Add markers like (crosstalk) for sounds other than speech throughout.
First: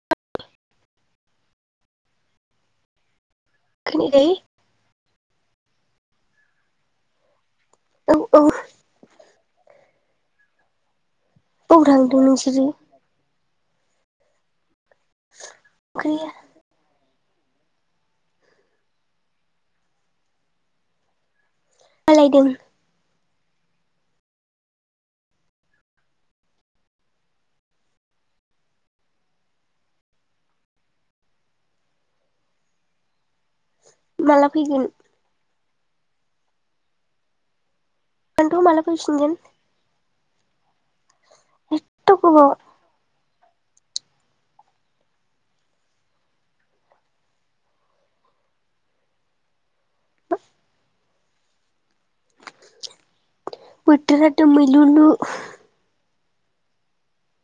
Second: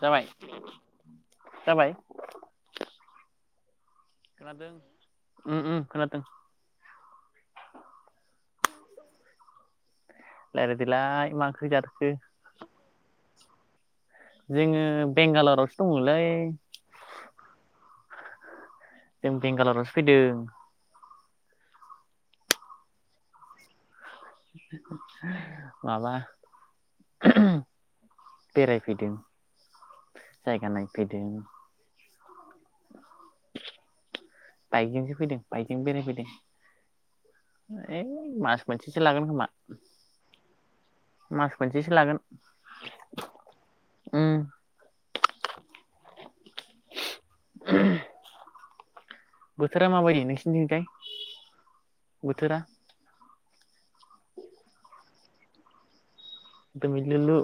जाबाय -जाबाय खोनायाखै खोनादों। उम-उम खोनादों। औ- औ। रायलायदोलाय। मा ओंख्रि ओबाव जाखो थांदों नोंसोरो? जोङो बेंगालरावसो दंलै। ओंख्रिया जों बेंगालरावसो फैदों। मालायदों? माबा, बेरायफैदों जायगा नायफैदों। माला फैगोन बाइकजोंसो फैदों। बाइकजों बेराय फैदों। ओइ आंथ' मास माला मोनसेसो लागोन फैफिनगोन खोमा। मास मोनसेसो एथ' लागोन। गोबाव ओम। (inaudible) बोथोरा माबायदि नोंसोरनिथिंजाय? बोथोराथ' दोमैलु लु। (inaudible) दोमैलु लु।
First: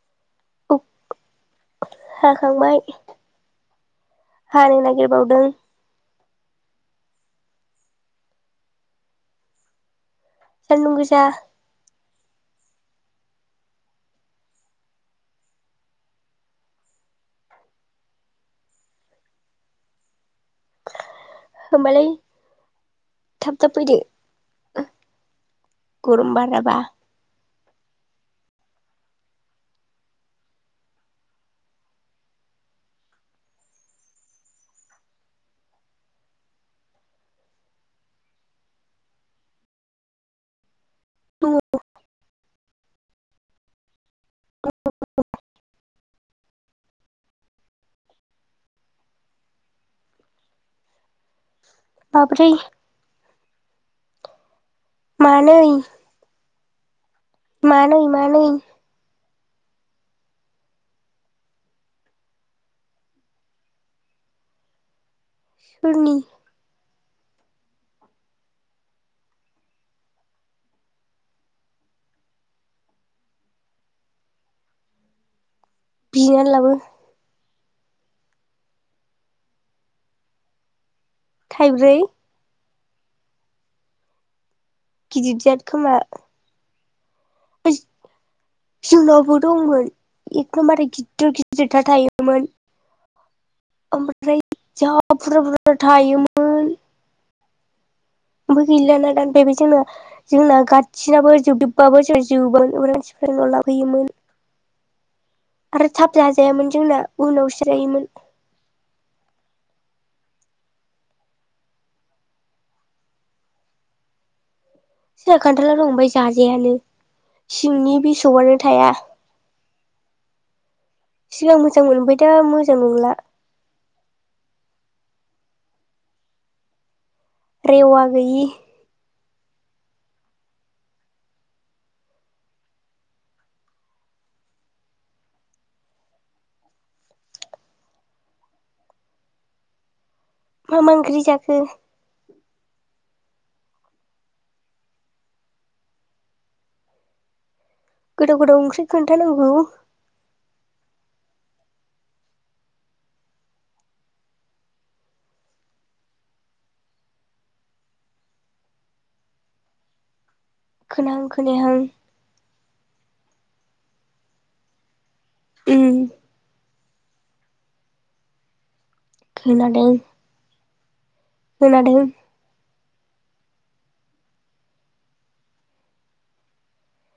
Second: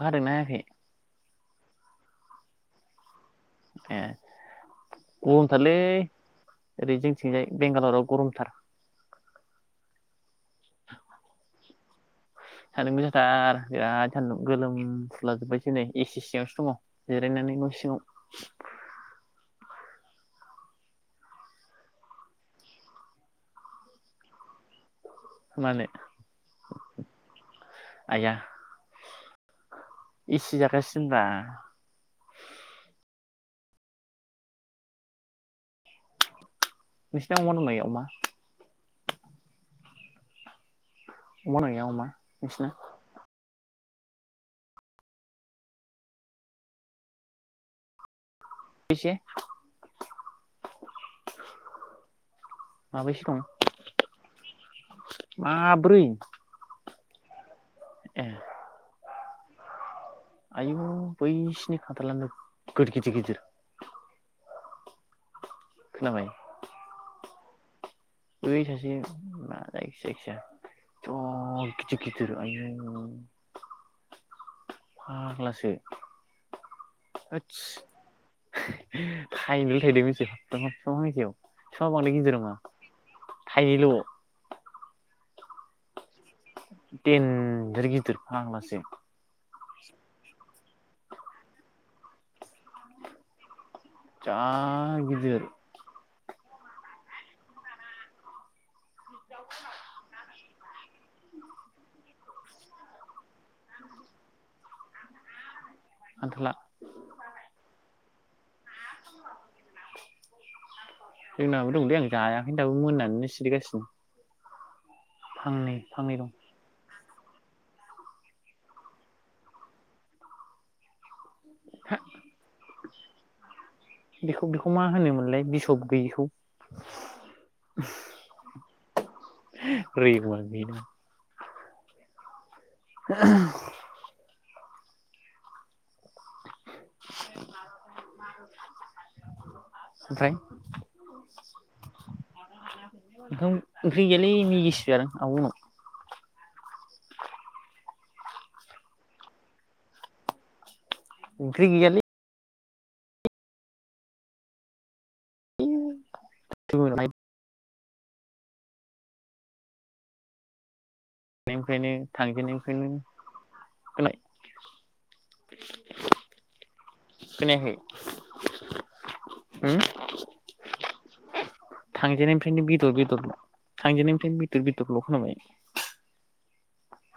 अखा हादोंना हायाखै? हाखांबाय। ए हानो नागिरबावदों गरमथारलै। ओरै जोंथिंजाय बेंगालराव गरमथार। सानदुं गोसा। सान्दुं गोसाथार बिराद सानदुं गोलोमफ्रुला जोबबायसै नै एसि सिगावसो दङ जिरायनानै न' सिङाव। होमबालाय थाब-थाब फैदो। मानो? गरम बाराबा आया एसि जागासिनोब्रा नोंसिना अमा दंना गैया, अमा? अमा दंना गैया अमा नोंसिना? (inaudible) (unintelligible) माब्रै। माबैसे दं मानै माब्रै मानै ए मानैै। आयु बैसिनि खान्थाला नोगोद गिदिर गिदिर। सोरनि? खोनाबाय बै सासे मा जायखि जायखिया एथ' गिदिर गिदिर आयु फाग्लासो। बिनानै लाबो। (unintelligible) थाइनैल' थायदो थाइब्रै (unintelligible) (unintelligible) थाइनैल'। दिदजाद खोमा। देनजार गिदिर फाग्लासो। जोंनावबो दंमोन एखनबारै गिदिर गिदिरथार थायोमोन। जा ओमफ्राय जा गिदिर बुरजा बुरजा थायोमो मोन। ओमफाय गैलाना (unintelligible) जोंना गाथसिनाबो जोबदोबबाबो जों (unintelligible) आरो थाब खान्थाला जाजायामोन जोंना उनावसो रायोमोन। जोंनाबो दंलै आं जायाखै दाबो मोननानै सिरिगासिनो। जोंहा खान्थाला फांनै दं ओमफाय फांनै जाजायानो। सिंनि बिसबआनो थाया। सिगां मोजां हा मोन ओमफाय दा मोजां नंला। लाय बिसब गैयैखौ? रेवआ गैयि। (unintelligible) (inaudible) (inaudible) ओमफ्राय मा मा ओंख्रि जाखो? ओंखाम ओंख्रि गैयालै मिगिसो जादों आब' मोनाव। गोथाव गोथाव ओंख्रि खोनथानांगौ। ओंख्रि गैयालि। (unintelligible) खोनाहां खोनायाहां बेनो होलाय। उम खोनायाखै? उम खोनादों। खोनादों थांजेननायनिफ्रायनो बेदर बेद थांजेननायनिफ्रायनो बेदर बेदरल' खोनाबाय।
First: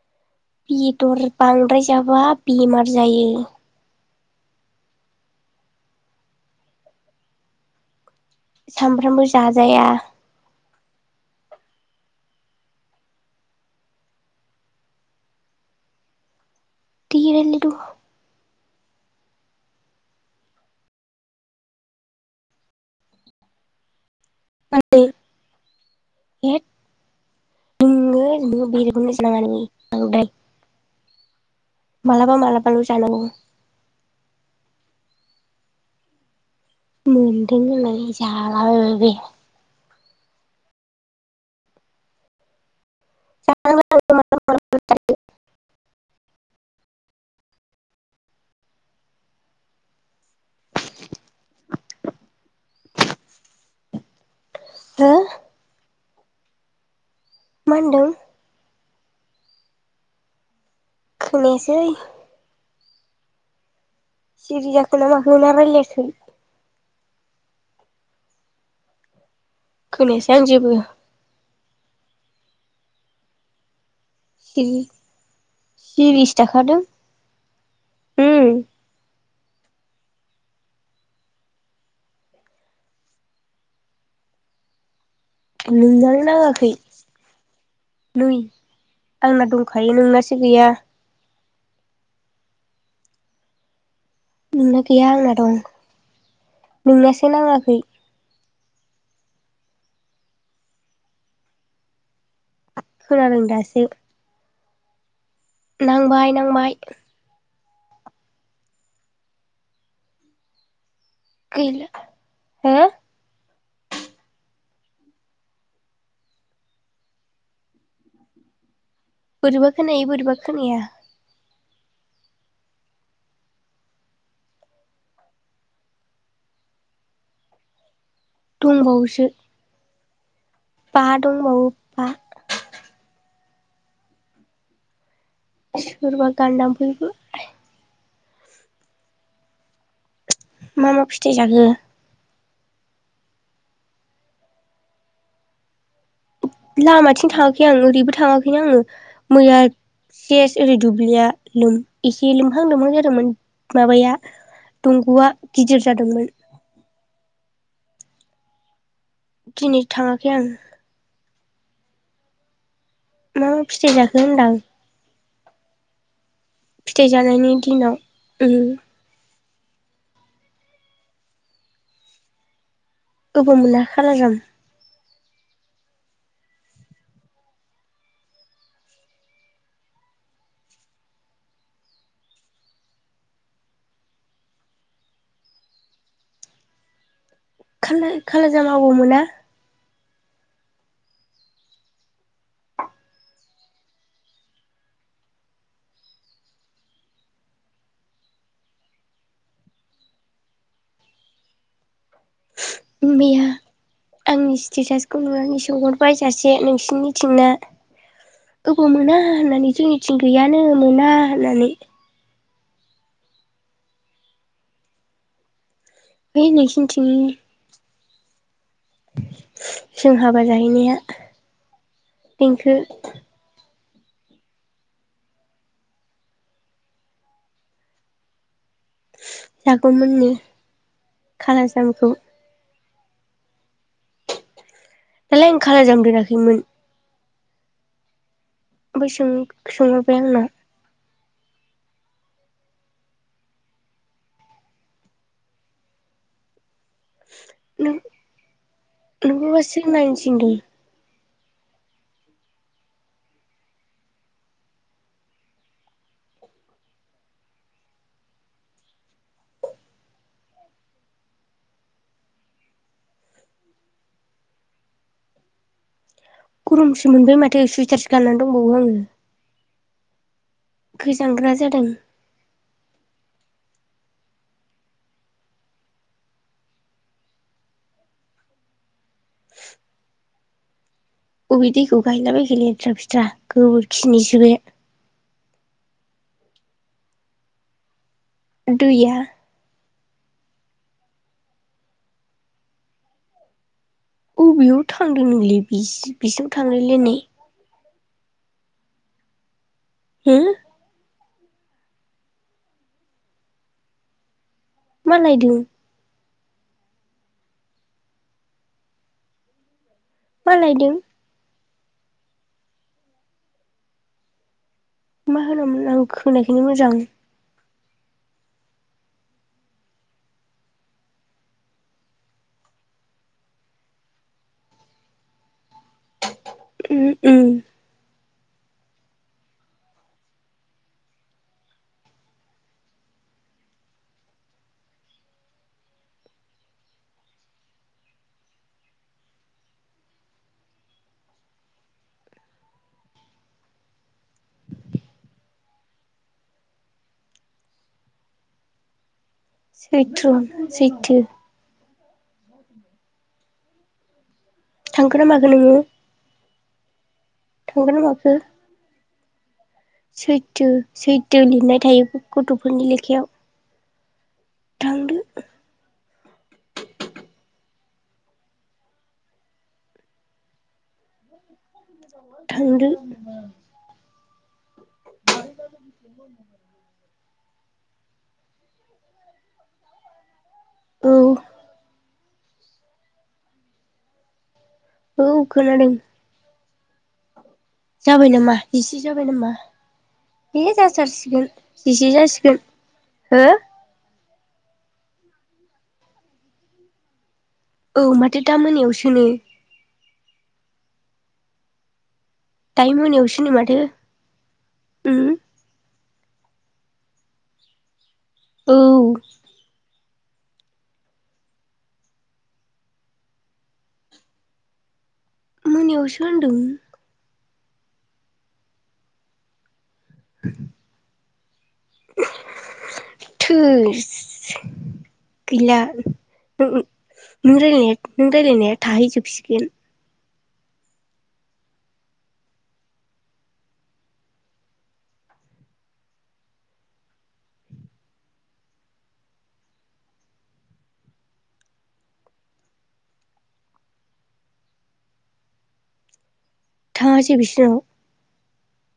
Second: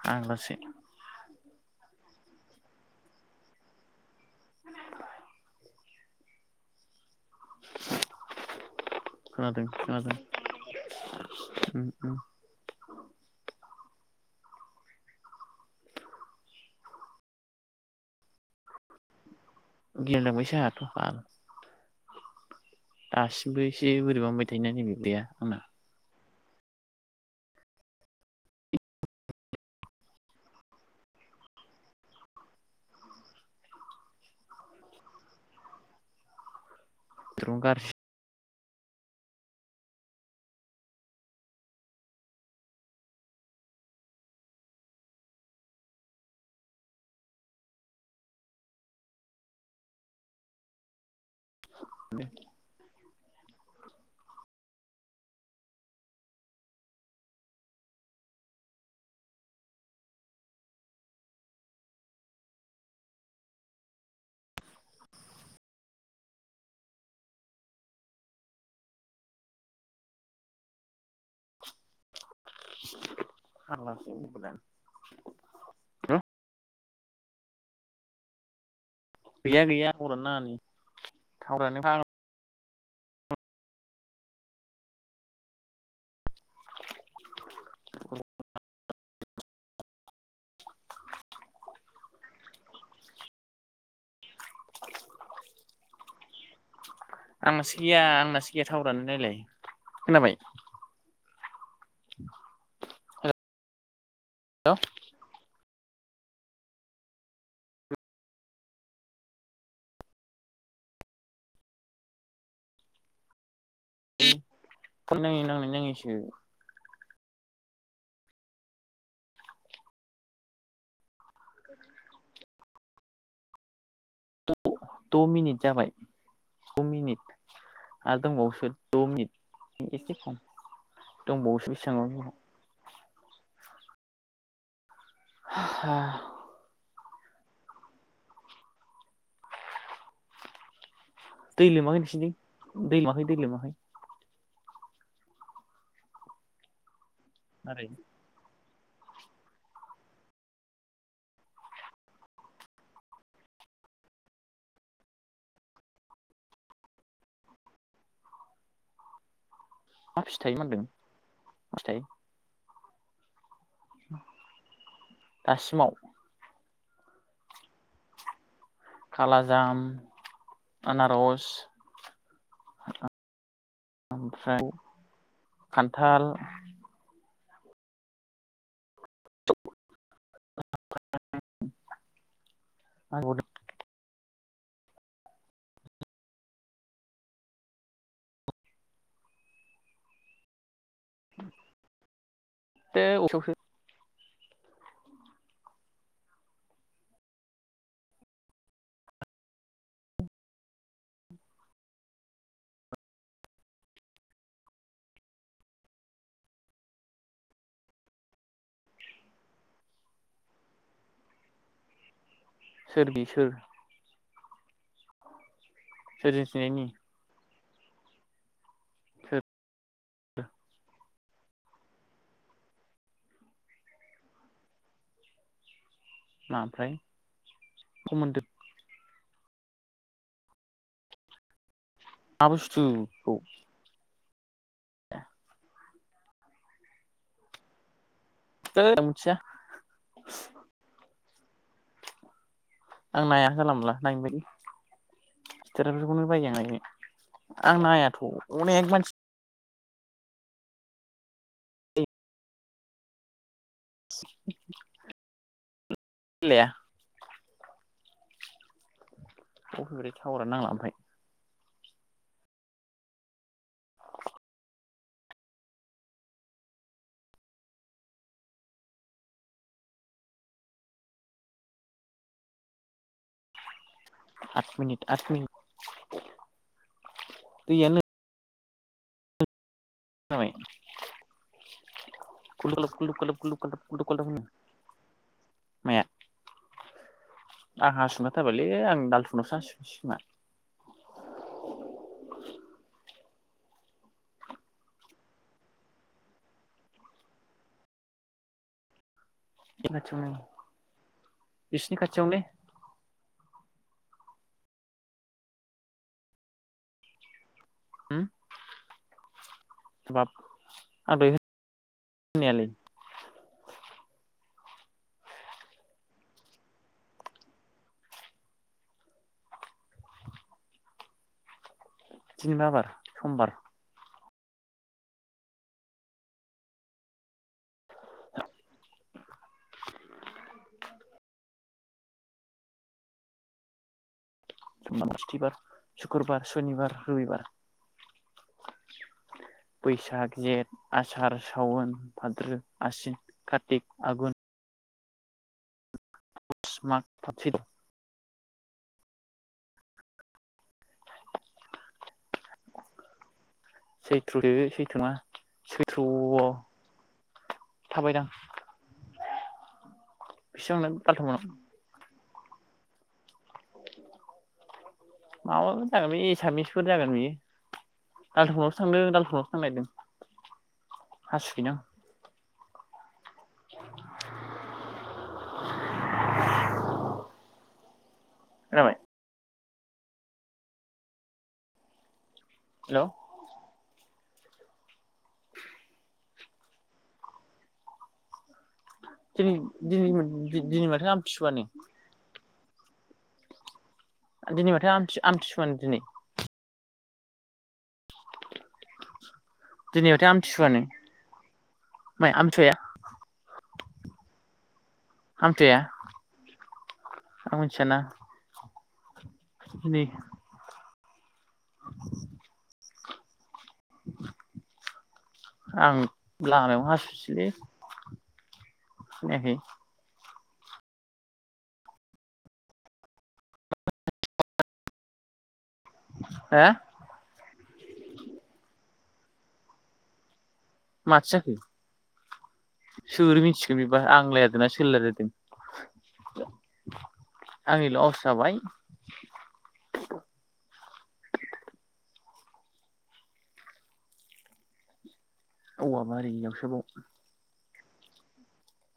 फाग्लासो बिदर बांद्राय जाबा बेमार जायो। सानफ्रामबो खोनादों जाजाया। खोनादों (inaudible) दे रायलायद'। गिलाय लांबायसो आंहाथ' बाल। आसि (unintelligible) (unintelligible) ए। (unintelligible) बेथ्रनो मोनदों गाज्रि होननानै जा (unintelligible) (unintelligible) (unintelligible) हो? मा होनदों? खोनायासै। सिरि जाखो ना माखो ना रायलायाखै? खोनायासै आं जेबो। (inaudible) (unintelligible) सिरि सिरिसो थाखादों। ओम। गैया गैया टावरानो नाङा नै टावरानो फाग्ला नोंनानो नाङाखै नै आंना दंखायो नोंनासो गैया। नोंना गैया आंना दं नोंनासो नाङाखै। गैयाटावरानो नायलाय खोनाबाय? (inaudible) खोनादों दासो। (unintelligible) नांबाय नांबाय। गैला हो? फन नाङै नांनो नाङैसो। बोरैबा खोनायो बोरैबा खोनाया। द' मिनिट जाबाय द' मिनिट। आरो दंबावोसो द' मिनिट इसे खम बा दंबावो दंबावोसो बा बेसेबांबा गोबाव। गोबाव सोरबा गान दामफैखो मा मा फिथ दै लोमाखै नोंथिनिथिं दै लोमाखै दै लोमाखै लामाथिं थाङाखै आं मारै ओरैबो थाङाखैनो आङो मैया सेस ओरै दुब्लिया लोम इसे लोमहां लोमहां जादोंमोन माबाया दंग'आ गिदिर जादोंमोन दिनै मा थाङाखै आं फिथाइ मोनदों मा फिथाइ मा फिथाइ जाखो होनदां दासिमाव फिथाइ जानायनि दिनाव ओम खालाजाम आनारस गोबाव मोना खालाजाम। ओमफ्राय खान्थाल (inaudible) खा खालाजाम आबाव मोना? (unintelligible) मैया आंनि स्टेटासखौ नुनानै सोंहरबाय सासे नोंसिरनिथिंना अबाव मोना होननानै जोंनिथिं गैयानो मोना होननानै। सोर बि सोर सोरजों ओइ सिनायनि नोंखिनिथिंनि सोर? जों हाबा जाहैनाया देंखो मा आफ्राय मोनदों जागौमोननो खालाजाम आब जु खौ दालाय आं खालाजाम फेराखैमोन थोद ओफ्राय मिथिया सों-सोंहराय आंनाव आं नाया जानला मोनला नायनो बायो स्थेटासफोरखौनो बायो आं नायनो आं नायाथ' अनेक मानसिनि सोर नायनो थिनदों (unintelligible) (unintelligible) थावरानो नांला ओमफ्राय गरमसो मोनबाय माथो सुइटारसो गाननानै दंबावो आङो। गोजांग्रा जादों। आ मिनिट आ मिनिट दैआनो जाबाय अबे दैखौ गायलाबायख खुलुब लायथ्रा खुलुब फिथ्रा खुलुब खुलुब खुलुब खुलुब खुलुब होनो गोबोरखिनिसो बे माया आं हासुगोन। ओखारबायलै आं दैया दालुुनावसो हासुहैनोसै खोमा। (unintelligible) अबेयाव थांदों नोंलै बिसि थांनोलै न हो (unintelligible) बिसिनि खाथियाव लै मा लायदों। होम मा लायदों (unintelligible) खोनायालै मा होनोमोन आं होनायखौनो मोजां। दीनैमा बार समबार उम उम (unintelligible) बार सुक्र'बार सनिबार रुबिबार बैसाग जेठ आसार सावन भाद्रो आसिन कार्तिक आघुन माग फाथिल सैथ्र' सैथो सैथ्र सैथ्र नङा थांखो ना माखो नोङो सैथ्रआव थांगोना थाबायदां माखो सैथो बेसेबां सैथो दालथावनाव लिरनाय थायो गथ'फोरनि लेखायाव थांदो माबाफोर जागोन बे एसामिसफोर जागोन बेयो दालथ'गावसो थांदो दालटगआव थांलायदों हसि बिना थांदों (unintelligible) (unintelligible) (unintelligible) औ हेल' औ खोनादों जाबाय नामा जिसे जाबाय नामा दिनै दिनै दे दिनै माथो जाथारसिगोन आमथिसुवानो जिसे जासिगोन हो दिनै माथो आमथि आमथिसुआनो दिनै औ माथो दा मोनायावसोनो यावथो आमथिसुवानो माइ आमथिसुवाया दायो मोनायावसोनो माथो उम आमथाया आं मोन्थियाना उं (unintelligible) (inaudible) आं मोनायावसो होनदों लामायाव हासुसैलै खोनायाखै (unintelligible) थोस गैला (unintelligible) हो नों रायलानाया नों रायलायनाया थाहैजोबसिगोन माथो जाखो सोर मिथिगोन बेबा आं रायलायदोंना सोर रायलायदों आंनि ल' आवास जाबाय औवा बारियाव थासि बिसुं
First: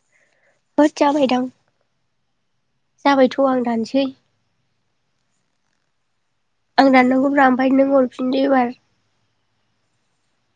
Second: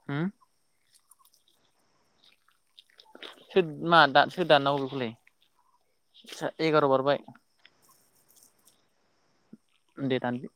होम होत जाबायदां जाबायथ' आं दानसै (unintelligible) आं एगार' बारबाय दाननांगौब्रा (unintelligible) दे दानदो